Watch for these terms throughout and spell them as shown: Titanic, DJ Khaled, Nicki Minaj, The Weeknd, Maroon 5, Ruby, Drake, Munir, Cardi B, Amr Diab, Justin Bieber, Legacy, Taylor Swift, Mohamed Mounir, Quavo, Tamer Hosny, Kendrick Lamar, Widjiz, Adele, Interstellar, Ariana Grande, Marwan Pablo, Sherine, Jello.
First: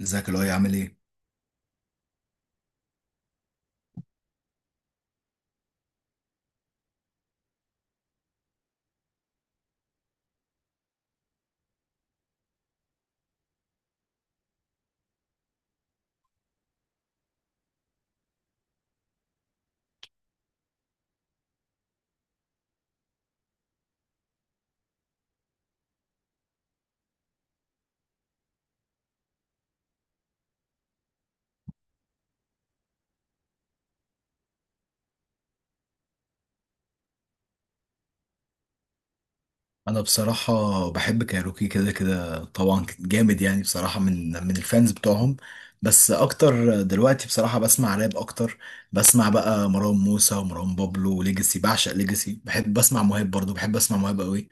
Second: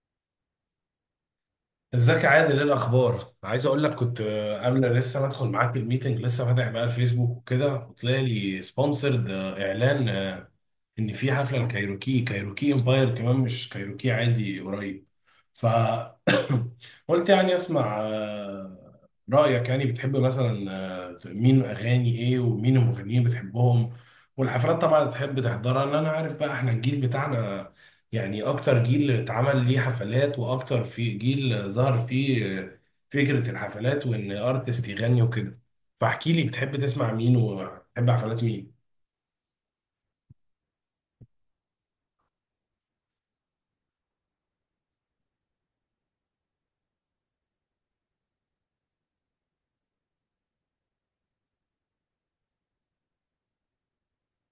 ازيك، اللي هو عامل ايه؟ ازيك يا عادل؟ ايه الاخبار؟ عايز اقول لك كنت قبل لسه ما ادخل معاك الميتنج، لسه فاتح بقى الفيسبوك وكده وطلع لي سبونسرد اعلان ان في حفله لكايروكي كايروكي امباير، كمان مش كايروكي عادي، قريب. ف قلت يعني اسمع رايك. يعني بتحب مثلا مين؟ اغاني ايه ومين المغنيين بتحبهم؟ والحفلات طبعا تحب تحضرها؟ لان انا عارف بقى احنا الجيل بتاعنا، يعني اكتر جيل اتعمل ليه حفلات واكتر في جيل ظهر فيه فكره الحفلات وان ارتست يغني وكده. فاحكي لي بتحب تسمع مين وبتحب حفلات مين. انا بصراحه بحب كايروكي كده كده طبعا، جامد يعني بصراحه من الفانز بتوعهم. بس اكتر دلوقتي بصراحه بسمع راب اكتر. بسمع بقى مروان موسى ومروان بابلو وليجاسي. بعشق ليجاسي. بحب بسمع مهاب برضو. بحب اسمع مهاب قوي.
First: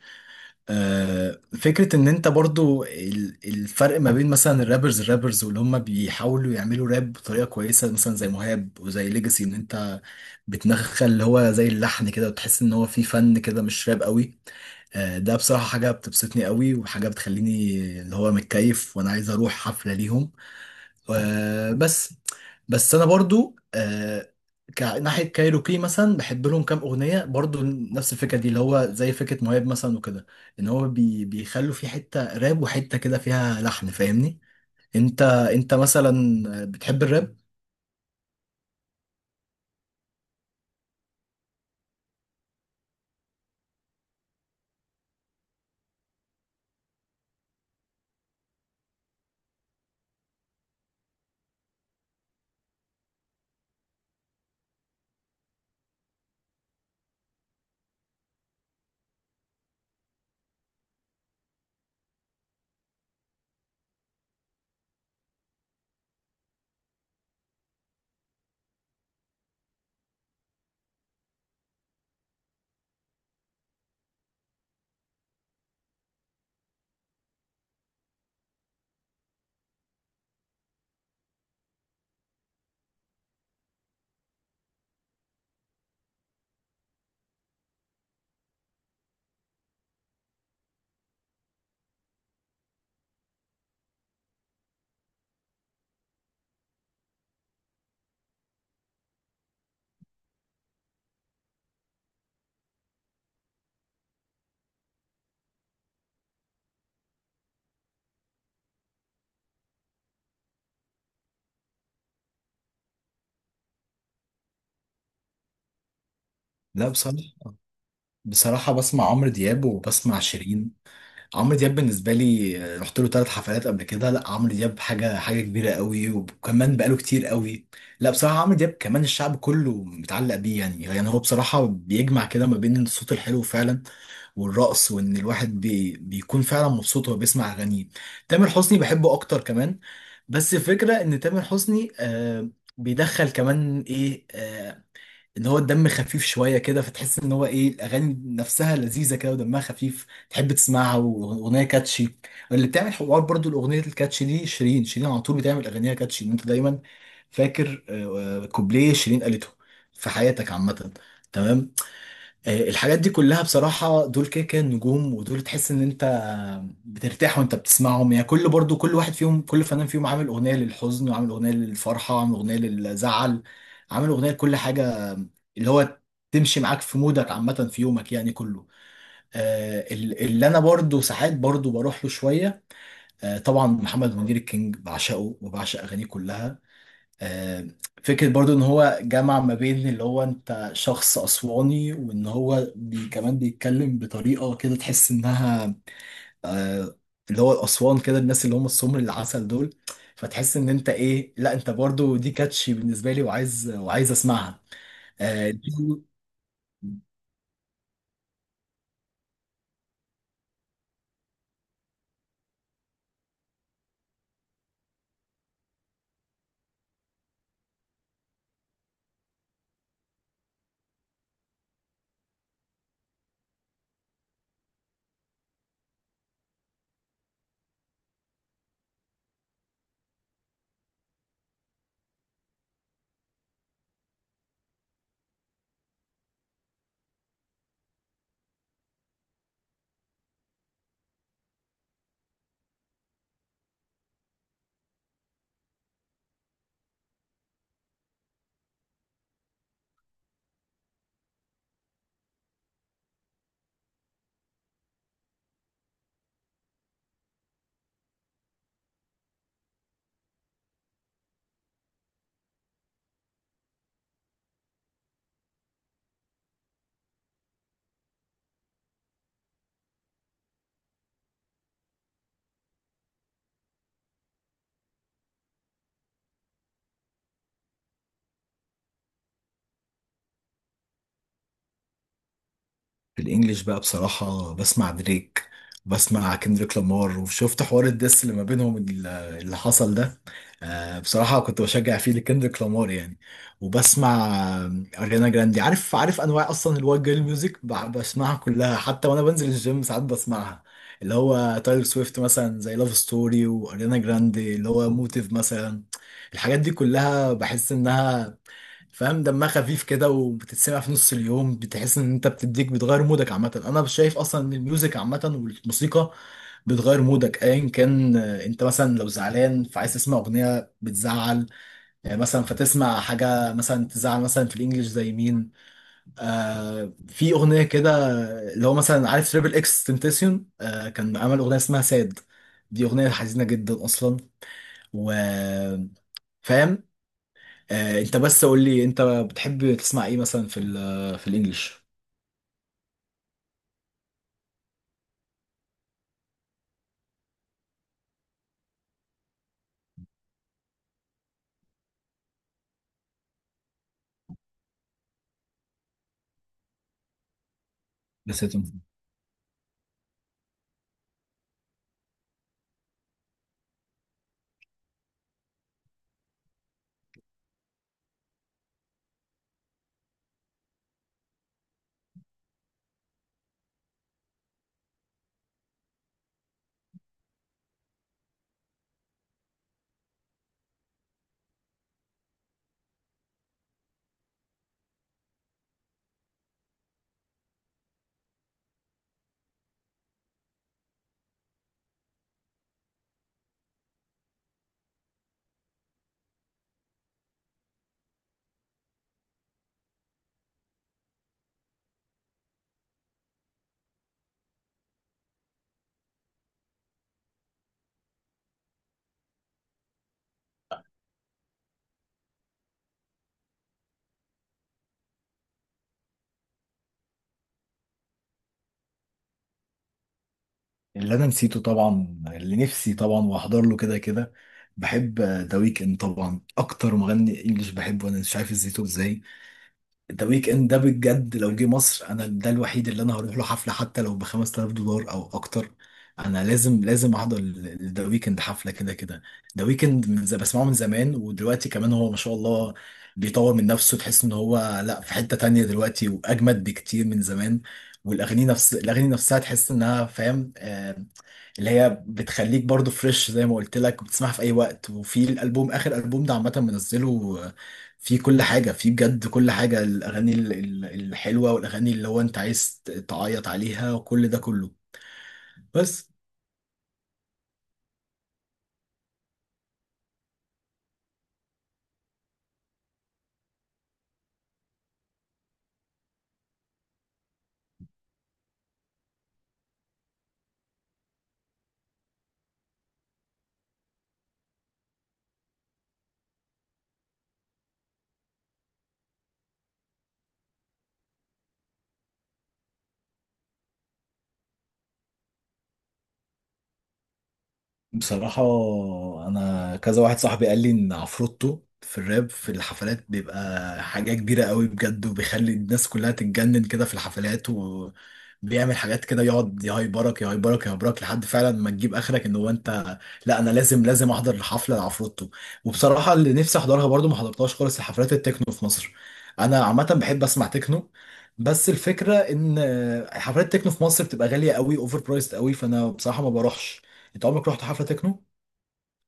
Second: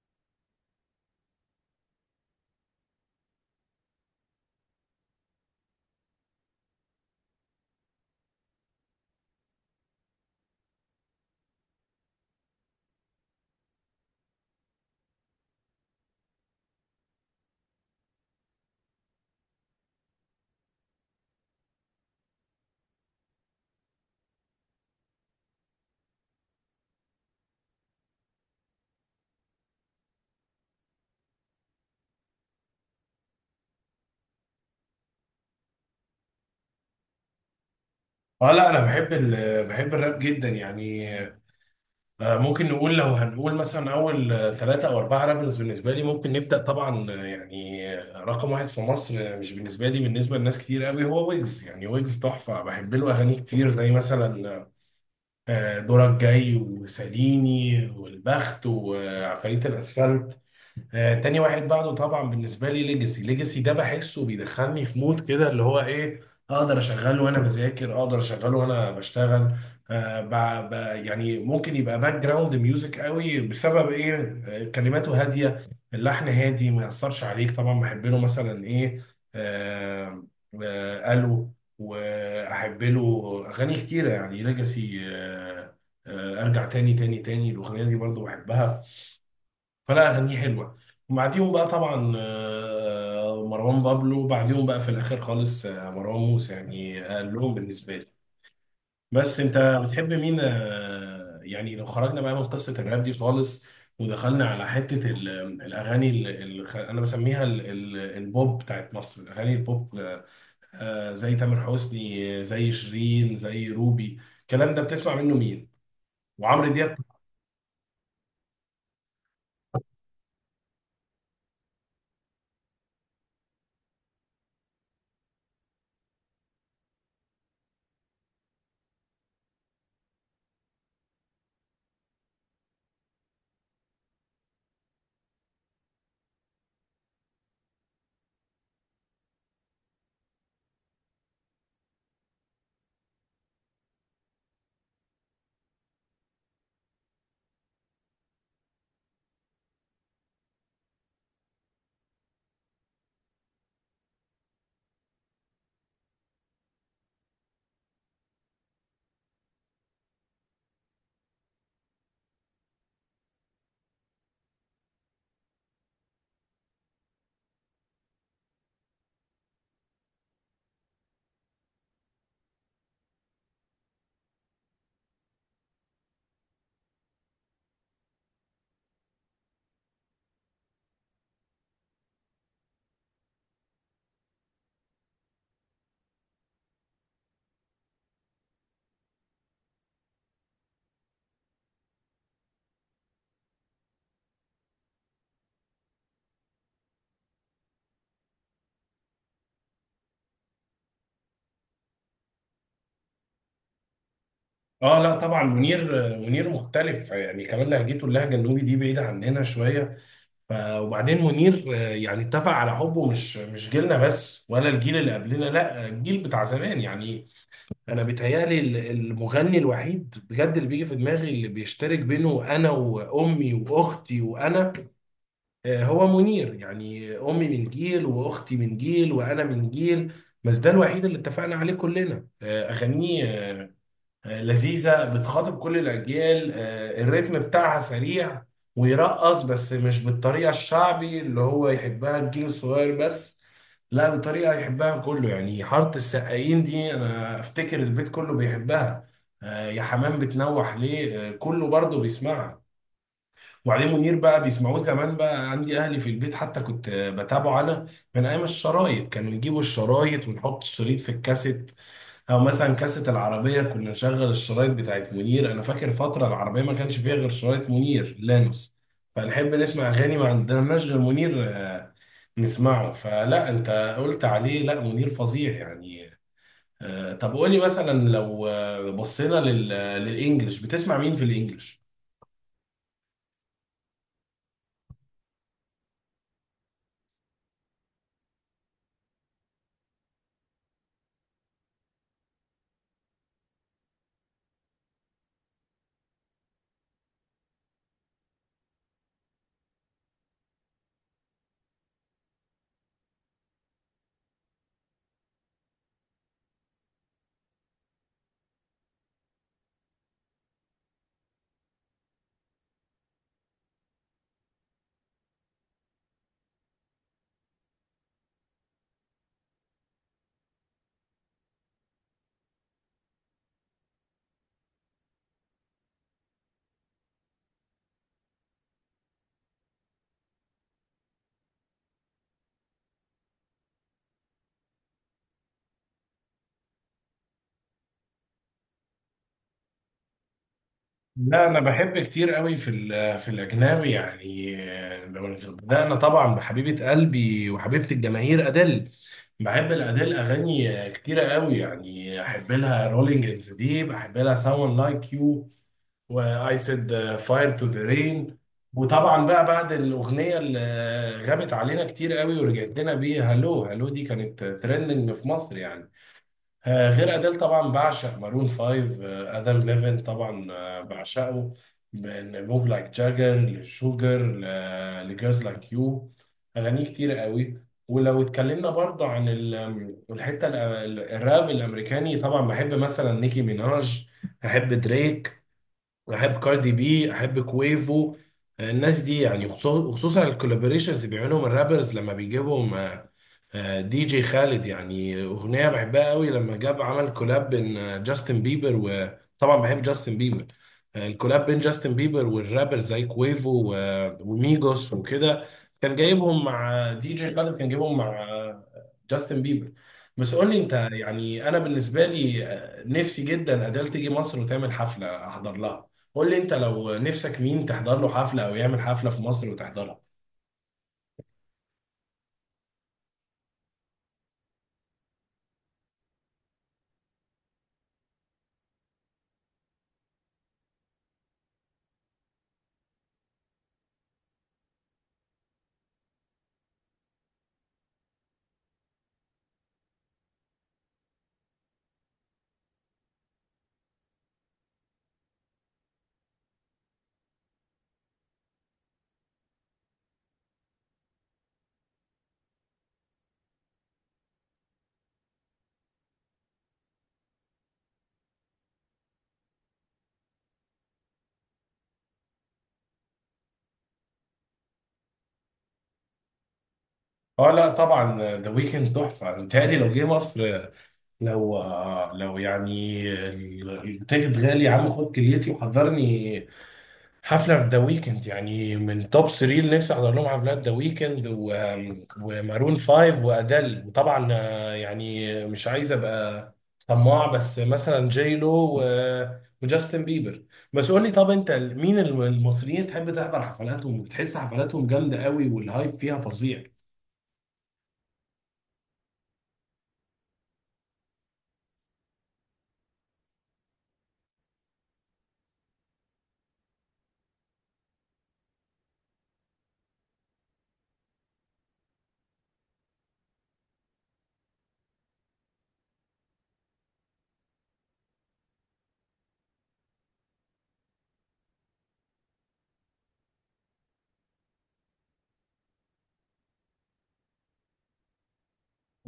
فكره ان انت برضو، الفرق ما بين مثلا الرابرز واللي هم بيحاولوا يعملوا راب بطريقه كويسه، مثلا زي مهاب وزي ليجاسي، ان انت بتنخل اللي هو زي اللحن كده، وتحس ان هو فيه فن كده مش راب قوي. ده بصراحة حاجة بتبسطني قوي، وحاجة بتخليني اللي هو متكيف، وانا عايز اروح حفلة ليهم. بس. بس انا برضو ناحية كايروكي مثلا بحب لهم كام اغنية، برضو نفس الفكرة دي اللي هو زي فكرة مهاب مثلا وكده. ان هو بيخلوا في حتة راب وحتة كده فيها لحن، فاهمني؟ انت مثلا، بتحب الراب؟ اه، لا انا بحب بحب الراب جدا يعني. ممكن نقول، لو هنقول مثلا اول ثلاثة او اربعة رابرز بالنسبة لي، ممكن نبدأ طبعا رقم واحد في مصر، مش بالنسبة لي، بالنسبة لناس كتير قوي، هو ويجز. يعني ويجز تحفة، بحب له اغاني كتير زي مثلا دورك جاي وساليني والبخت وعفاريت الاسفلت. تاني واحد بعده طبعا بالنسبه لي ليجاسي ده بحسه بيدخلني في مود كده اللي هو ايه، اقدر اشغله وانا بذاكر، اقدر اشغله وانا بشتغل. يعني ممكن يبقى باك جراوند ميوزك قوي. بسبب ايه؟ كلماته هاديه، اللحن هادي، ما ياثرش عليك. طبعا بحب له مثلا ايه، آه الو، واحب له اغاني كتيره يعني ليجاسي. ارجع تاني، الاغنيه دي برضو بحبها، فلا اغانيه حلوه. وبعديهم بقى طبعا مروان بابلو، وبعديهم بقى في الاخر خالص مروان موسى، يعني اقلهم بالنسبه لي. بس انت بتحب مين يعني؟ لو خرجنا بقى من قصه الراب دي خالص ودخلنا على حته الاغاني انا بسميها البوب بتاعت مصر، الاغاني البوب، زي تامر حسني، زي شيرين، زي روبي، الكلام ده بتسمع منه مين؟ وعمرو لا، دياب؟ بصراحة بسمع عمرو دياب وبسمع شيرين. عمرو دياب بالنسبه لي، رحت له ثلاث حفلات قبل كده. لا، عمرو دياب حاجه كبيره قوي، وكمان بقاله كتير قوي. لا بصراحه عمرو دياب كمان الشعب كله متعلق بيه، يعني هو بصراحه بيجمع كده ما بين الصوت الحلو فعلا، والرقص، وان الواحد بيكون فعلا مبسوط وهو بيسمع اغانيه. تامر حسني بحبه اكتر كمان. بس الفكره ان تامر حسني بيدخل كمان ايه، اللي هو الدم خفيف شويه كده، فتحس ان هو ايه، الاغاني نفسها لذيذه كده ودمها خفيف، تحب تسمعها، واغنيه كاتشي اللي بتعمل حوار. برضو الاغنيه الكاتشي دي، شيرين شيرين على طول بتعمل اغانيها كاتشي إن انت دايما فاكر كوبليه شيرين قالته في حياتك عامه. تمام. الحاجات دي كلها بصراحة دول كده كده نجوم، ودول تحس ان انت بترتاح وانت بتسمعهم. يعني كل، برضو كل واحد فيهم، كل فنان فيهم عامل اغنية للحزن، وعامل اغنية للفرحة، وعامل اغنية للزعل، عامل اغنية لكل حاجة اللي هو تمشي معاك في مودك عامة في يومك يعني كله. اللي انا برضو ساعات برضو بروح له شوية. طبعا محمد منير الكينج، بعشقه وبعشق اغانيه كلها. آه، فكرة برضو ان هو جمع ما بين اللي هو انت شخص اسواني، وان هو كمان بيتكلم بطريقة كده تحس انها آه، اللي هو الاسوان كده، الناس اللي هم السمر العسل دول، فتحس ان انت ايه، لا انت برضو دي كاتشي بالنسبة لي، وعايز وعايز اسمعها. اه لا طبعا آه، منير مختلف يعني، كمان لهجته، اللهجه النوبي دي بعيده عننا شويه. وبعدين منير يعني اتفق على حبه مش جيلنا بس، ولا الجيل اللي قبلنا، لا الجيل بتاع زمان يعني. انا بيتهيالي المغني الوحيد بجد اللي بيجي في دماغي، اللي بيشترك بينه انا وامي واختي وانا هو منير. يعني امي من جيل واختي من جيل وانا من جيل، بس ده الوحيد اللي اتفقنا عليه كلنا. اغانيه لذيذة، بتخاطب كل الأجيال، الريتم بتاعها سريع ويرقص، بس مش بالطريقة الشعبي اللي هو يحبها الجيل الصغير بس، لا بطريقة يحبها كله يعني. حارة السقايين دي أنا أفتكر البيت كله بيحبها، يا حمام بتنوح ليه كله برضه بيسمعها. وبعدين منير بقى بيسمعوه كمان بقى عندي اهلي في البيت، حتى كنت بتابعه انا من ايام الشرايط. كانوا يجيبوا الشرايط ونحط الشريط في الكاسيت، او مثلا كاسيت العربيه كنا نشغل الشرايط بتاعت منير. انا فاكر فتره العربيه ما كانش فيها غير شرايط منير لانوس، فنحب نسمع اغاني. ما عندناش غير منير نسمعه. فلا انت قلت عليه، لا منير فظيع يعني. طب قولي مثلا، لو بصينا للانجليش، بتسمع مين في الانجليش؟ في الانجليش بقى بصراحة بسمع دريك. بسمع كندريك لامار، وشفت حوار الدس اللي ما بينهم اللي حصل ده. بصراحة كنت بشجع فيه لكندريك لامار يعني. وبسمع آه، اريانا جراندي. عارف انواع اصلا الوايت جيرل ميوزك، بسمعها كلها، حتى وانا بنزل الجيم ساعات بسمعها. اللي هو تايلور سويفت مثلا زي لاف ستوري، واريانا جراندي اللي هو موتيف مثلا. الحاجات دي كلها بحس انها، فاهم، دمها خفيف كده وبتتسمع في نص اليوم، بتحس ان انت بتديك بتغير مودك عامه. انا شايف اصلا ان الميوزك عامه والموسيقى بتغير مودك ايا كان. انت مثلا لو زعلان فعايز تسمع اغنيه بتزعل، مثلا فتسمع حاجه مثلا تزعل، مثلا في الانجليش زي مين؟ في اغنيه كده اللي هو مثلا، عارف تريبل اكس تنتسيون كان عمل اغنيه اسمها ساد. دي اغنيه حزينه جدا اصلا، و، فاهم. انت بس قول لي، انت بتحب تسمع ايه مثلا، في لا انا الانجليش؟ بحب كتير قوي في في الاجنبي يعني. بدانا طبعا بحبيبه قلبي وحبيبه الجماهير ادل. بحب الادل اغاني كتيره قوي، يعني احب لها رولينج ان ذا ديب، احب لها ساون لايك يو، واي سيد، فاير تو ذا رين. نسيت. وطبعا بقى بعد الاغنيه اللي غابت علينا كتير قوي ورجعت لنا بيها، هلو، هلو دي كانت ترندنج في مصر يعني. غير أديل طبعا بعشق مارون فايف، آدم ليفن طبعا بعشقه. لفوف لايك جاجر، لشوجر، لجيرز لايك يو، أغانيه كتير قوي. ولو اتكلمنا برضه عن الحتة الراب الأمريكاني، طبعا بحب مثلا نيكي ميناج، أحب دريك، أحب كاردي بي، أحب كويفو. الناس دي يعني وخصوصا الكولابوريشنز بيعملهم الرابرز لما بيجيبهم دي جي خالد. يعني اغنيه بحبها قوي لما جاب عمل كولاب بين جاستن بيبر، وطبعا بحب جاستن بيبر. الكولاب بين جاستن بيبر والرابر زي كويفو وميجوس وكده، كان جايبهم مع دي جي خالد، كان جايبهم مع جاستن بيبر. بس قول لي انت، يعني انا بالنسبه لي نفسي جدا اديل تيجي مصر وتعمل حفله احضر لها. قول لي انت، لو نفسك مين تحضر له حفله او يعمل حفله في مصر وتحضرها؟ اللي انا نسيته طبعا، اللي نفسي طبعا واحضر له كده كده، بحب ذا ويكند. طبعا اكتر مغني انجليش بحبه انا، مش عارف ازاي ده ويك اند ده، بجد لو جه مصر انا ده الوحيد اللي انا هروح له حفله، حتى لو ب 5000 دولار او اكتر. انا لازم لازم احضر ذا ويكند حفله كده كده. ذا ويكند من بسمعه من زمان، ودلوقتي كمان هو ما شاء الله بيطور من نفسه، تحس ان هو لا في حته تانية دلوقتي، واجمد بكتير من زمان. والاغاني، نفس الاغاني نفسها تحس انها، فاهم، اللي هي بتخليك برضو فريش، زي ما قلت لك، بتسمعها في اي وقت. وفي الالبوم، اخر البوم ده عامه منزله، فيه كل حاجه، فيه بجد كل حاجه، الاغاني الحلوه، والاغاني اللي هو انت عايز تعيط عليها، وكل ده كله. بس اه لا طبعا ذا ويكند تحفه، متهيألي لو جه مصر، لو لو يعني، التيكت غالي يا عم خد كليتي وحضرني حفله في ذا ويكند. يعني من توب 3 اللي نفسي احضر لهم حفلات، ذا ويكند ومارون 5 وادل. وطبعا يعني مش عايز ابقى طماع، بس مثلا جيلو و- وجاستن بيبر. بس قول لي، طب انت مين المصريين تحب تحضر حفلاتهم وبتحس حفلاتهم جامده قوي والهايب فيها فظيع؟ بصراحة، أنا كذا واحد صاحبي قال لي إن عفروتو في الراب في الحفلات بيبقى حاجة كبيرة قوي بجد، وبيخلي الناس كلها تتجنن كده في الحفلات، وبيعمل حاجات كده، يقعد يهايبرك يهايبرك يهايبرك لحد فعلا ما تجيب آخرك إن هو أنت. لا، أنا لازم لازم أحضر حفلة لعفروتو. وبصراحة اللي نفسي أحضرها برضو ما حضرتهاش خالص، الحفلات التكنو في مصر. أنا عامة بحب أسمع تكنو. بس الفكرة إن حفلات التكنو في مصر بتبقى غالية قوي، أوفر برايسد قوي، فأنا بصراحة ما بروحش. انت عمرك رحت حفلة تكنو؟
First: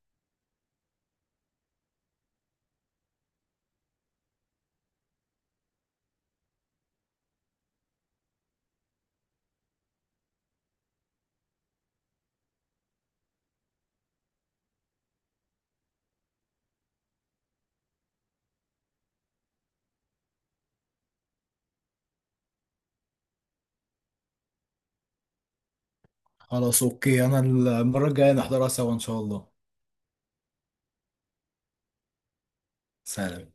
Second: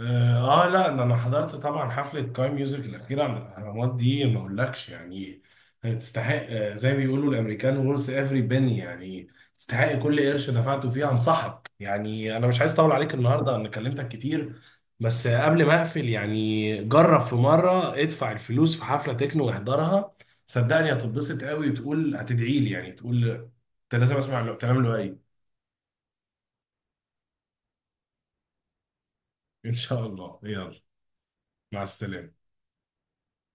اه، لا ده انا حضرت طبعا حفله كاي ميوزك الاخيره عند الاهرامات، دي ما اقولكش يعني. تستحق، زي ما بيقولوا الامريكان، ورث افري بني، يعني تستحق كل قرش دفعته فيها، انصحك. يعني انا مش عايز اطول عليك النهارده، انا كلمتك كتير، بس قبل ما اقفل، يعني جرب في مره ادفع الفلوس في حفله تكنو واحضرها، صدقني هتتبسط قوي وتقول هتدعي لي. يعني تقول انت لازم اسمع الكلام اللي قايل. خلاص، اوكي، انا المرة الجاية نحضرها سوا ان شاء الله. ان شاء الله يلا، مع السلامه. سلام.